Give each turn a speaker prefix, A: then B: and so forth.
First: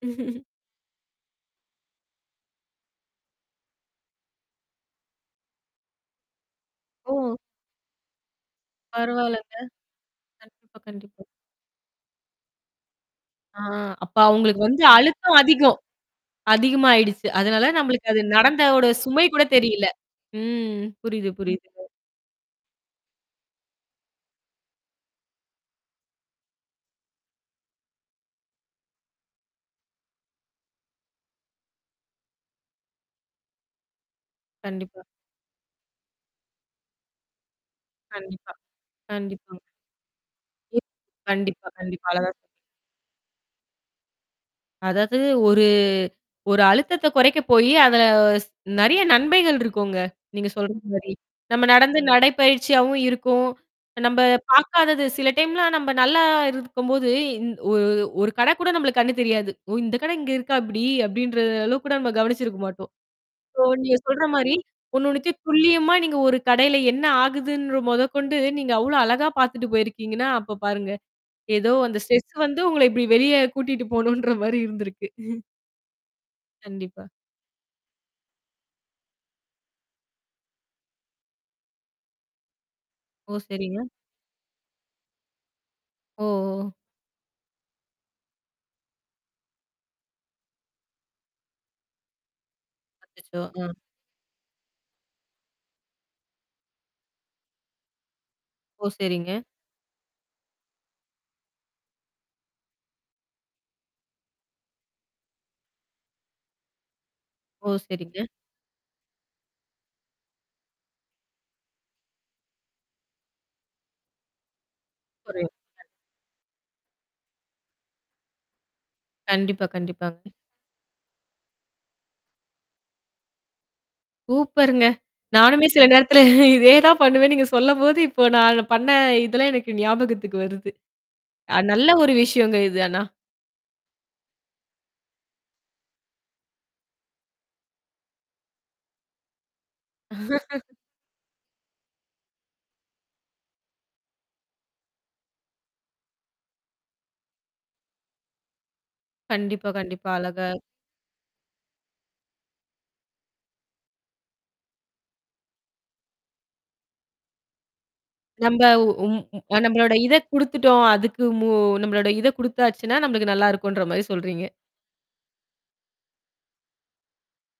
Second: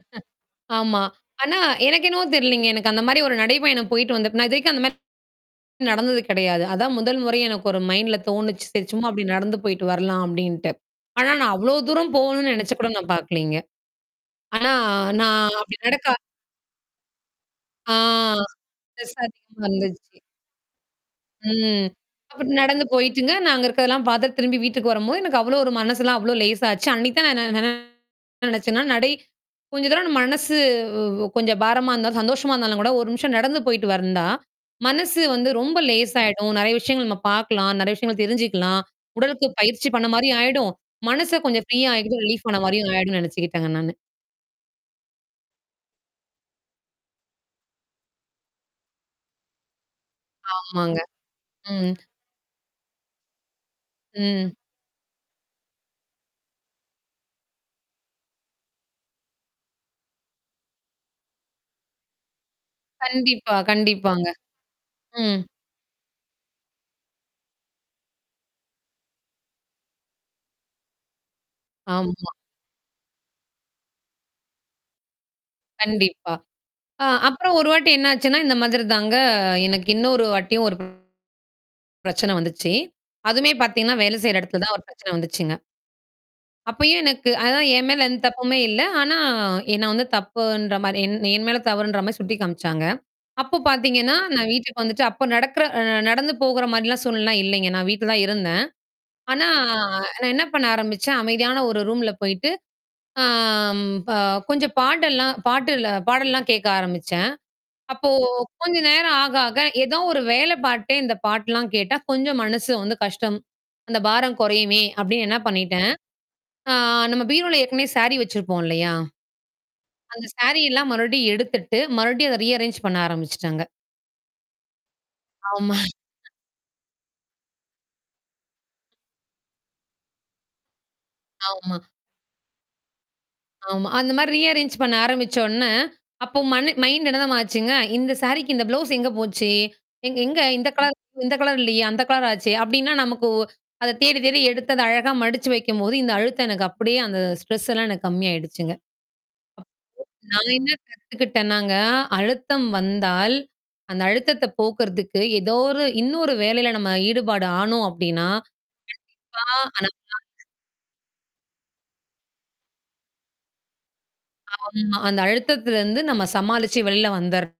A: ஆமா. ஆனா எனக்கு என்வோ தெரிலைங்க எனக்கு அந்த மாரி ஒரு நடைபையனம் போயிட்டு வந்தேப்ப நான் இது வரைக்கும் அந்த மாரி எதுவும் ந டந்தது கெடையாது. அதான் முதல்
B: ஓ!
A: முறை எனக்கு ஒரு மைண்ட்ல தோணுச்சு. சரி சும்மா அப்டி
B: பரவால்லங்க.
A: நடந்து போயிட்டு வரலாம் அப்டின்ட்டு.
B: கண்டிப்பா, கண்டிப்பா.
A: ஆனா, நான் அவ்வளோ தூரம் போகணும்னு நெனச்சு கூட நான் பாக்கலைங்க.
B: ஆ அப்ப அவங்களுக்கு
A: ஆனா
B: வந்து அழுத்தம்
A: நான் அப்டி
B: அதிகம்.
A: நடக்க
B: அதிகமயிடுச்சு. அதனால
A: ஆ.
B: நம்மளுக்கு அது நடந்தோட சுமை
A: [unintelligible]
B: கூட தெரியல
A: வந்துச்சு.
B: ம். புரியுது, புரியுதுங்க.
A: ம். அப்டி நடந்து போயிட்டுங்க. நான் அங்க இருக்கதெல்லாம் பார்த்து திரும்பி வீட்டுக்கு வரம்போது, எனக்கு அவ்வளோ ஒரு மனசுலாம் அவ்ளோ லேசா ஆச்சு. அன்னைக்கு தான் நான் என்ன நன நெனச்சேன்னா நடை கொஞ்ச தரம் நம்ம மனசு கொஞ்சம் பாரமா இருந்தா சந்தோஷமா இருந்தாலும் கூட 1 நிமிஷம் நடந்து போயிட்டு வந்தா,
B: கண்டிப்பா.
A: மனசு வந்து ரொம்ப லேசாயிடும். நெறைய விஷயங்கள் நம்ம பாக்கலாம், நெறைய விஷயங்கள்
B: கண்டிப்பா.
A: தெரிஞ்சுக்கலாம். உடலுக்கு
B: கண்டிப்பா.
A: பயிற்சி பண்ண மாரியும் ஆயிடும். மனச கொஞ்சம்
B: கண்டிப்பா,
A: ஃப்ரீயா
B: கண்டிப்பா.
A: ஆயிக்கிட்டு
B: அழகா
A: ரிலீஃப் ஆண மாரியும் ஆயிடனு நெனச்சுக்கிட்டேங்க நானு.
B: அதாவது ஒரு ஒரு அழுத்தத்த கொறைக்க போயி அத நெறைய நன்மைைகள் இருக்குங்க. நீங்க சொல்ற
A: ஆமாங்க.
B: மாரி, நம்ம
A: ம்.
B: நடந்து நடை பயிற்சியாவும் இருக்கும். நம்ப
A: ம்.
B: பாக்காதது. சில டைம்லாம் நம்ப நல்லா இருக்கும்போது ஒரு ஒரு கட கூட நம்மளுக்கு கண்ணு தெரியாது. ஓ! இந்த கடை இங்க இருக்கா இப்டி. அப்படின்ற அளவுக்கு கூட நம்ம கவனிச்சிருக்க மாட்டோம்.
A: கண்டிப்பா,
B: சோ நீங்க சொல்ற
A: கண்டிப்பாங்க.
B: மாரி
A: ம்.
B: ஒண்ணுனொன்னுதையும் துல்லியமா நீங்க ஒரு கடையில என்ன ஆகுதுன் மொதற்கொண்டு நீங்க அவ்ளோ அழகா பாத்துட்டு போயிருக்கீங்கன்னா, அப்ப பாருங்க. ஏதோ அந்த
A: ஆமா
B: ஸ்ட்ரெஸ் வந்து உங்கள இபடி வெளிய கூட்டிட்டு போணுன்ற மாரி இருந்திருக்கு.
A: கண்டிப்பா. அ
B: கண்டிப்பா.
A: அப்புறம் ஒரு வாட்டி என்னாச்சுன்னா இந்த மாதிரி தாங்க எனக்கு இன்னொரு வாட்டியும் ஒரு பிரச்சன வந்துச்சு.
B: ஓ!
A: அதுவுமே
B: சரிங்க.
A: பாத்தீங்கன்னா, வேலை செய்ற எடத்துல தான் ஒரு பிரச்சன வந்துச்சுங்க.
B: ஓ! ஓ!
A: அப்பயும் எனக்கு அதான் என் மேல எந்த தப்புமே இல்ல. ஆனா நான் வந்து தப்புன்ற மாரி என் என் மேல தவுறுன்ற மாரி சுட்டி காமிச்சாங்க.
B: அச்சச்சோ
A: அப்போ
B: அ.
A: பாத்தீங்கன்னா நான் வீட்டுக்கு வந்துட்டு அப்ப நடக்கற நடந்து போகுற மாரிலாம் சூழ்நிலைல்லாம் இல்லைங்க. நான் வீட்ல தான் இருந்தேன்.
B: ஓ! சரிங்க.
A: ஆனா நான் என்ன பண்ண ஆரம்பிச்சேன். அமைதியான ஒரு ரூம்ல போயிட்டு ஆ அ கொஞ்சம் பாடல்லாம் பாட்டுல பாடல்லாம் கேட்க ஆரம்பிச்சேன்.
B: ஓ!
A: அப்போ
B: சரிங்க.
A: கொஞ்ச நேரம் ஆக ஆக ஏதோ ஒரு வேலை பாத்துடே இந்த பாட்டுலாம் கேட்டா கொஞ்சம் மனசு வந்து கஷ்டம். அந்த பாரம் குறையுமே! அப்டின்னு என்ன
B: புரியுதுங்க.
A: பண்ணிட்டேன் ஆ நம்ம பீரோல ஏற்கனவே சாரீ வச்சிருப்போம் இல்லையா?
B: கண்டிப்பா,
A: அந்த
B: கண்டிப்பாங்க.
A: சாரி எல்லாம் மறுபடியும் எடுத்துட்டு, மறுபடியும் அத ரீ அரேஞ்ச் பண்ண ஆரம்பிச்சுட்டாங்க.
B: சூப்பருங்க. நானுமே
A: ஆமா
B: சில நேரத்தல இதே தான் பண்ணுவேன்னு நீங்க சொல்லம்போது, இப்போ நான் பண்ண இதெல்லாம் எனக்கு ஞாபகத்துக்கு வருது. அ
A: ஆமா.
B: நல்ல ஒரு விஷயங்க இது ஆனா.
A: ஆமா. அந்த மாரி ரீ அரேஞ்ச் பண்ண ஆரம்பிச்ச உடனே. அப்போ மண் மைண்ட் என்ன தெரியுமா ஆச்சுங்க. இந்த சாரிக்கு இந்த ப்ளவுஸ் எங்க போச்சு? எங் எங்க இந்த கலர் இந்த கலர் இல்லயே? அந்த கலர் ஆச்சே? அப்படின்னா நமக்கு அத தேடி தேடி எடுத்து அத அழகா மடிச்சு வைக்கும்போது இந்த அழுத்தம் எனக்கு அப்படியே அந்த ஸ்ட்ரெஸ் எல்லாம் எனக்கு கம்மாயிடுச்சுங்க.
B: கண்டிப்பா, கண்டிப்பா அழகா
A: நான் என்ன கத்துக்கிட்டேனாங்க அழுத்தம் வந்தால். அந்த அழுத்தத்த போக்குறதுக்கு ஏதோ ஒரு இன்னொரு வேலையில நம்ம ஈடுபாடு ஆணோம் அப்டின்னா
B: நம்ப உம்
A: கண்டிப்பா
B: நம்மளோட இத
A: [unintelligible]
B: குடுத்துட்டோம், அதுக்கு மு நம்மளோட இத குடுத்தாச்சுன்னா, நம்மளுக்கு நல்லா இருக்குன்ற மாரி சொல்றீங்க.
A: ஆமா அந்த அழுத்தத்திலருந்து நம்ம சமாளிச்சு வெளில வந்துர்லாம்.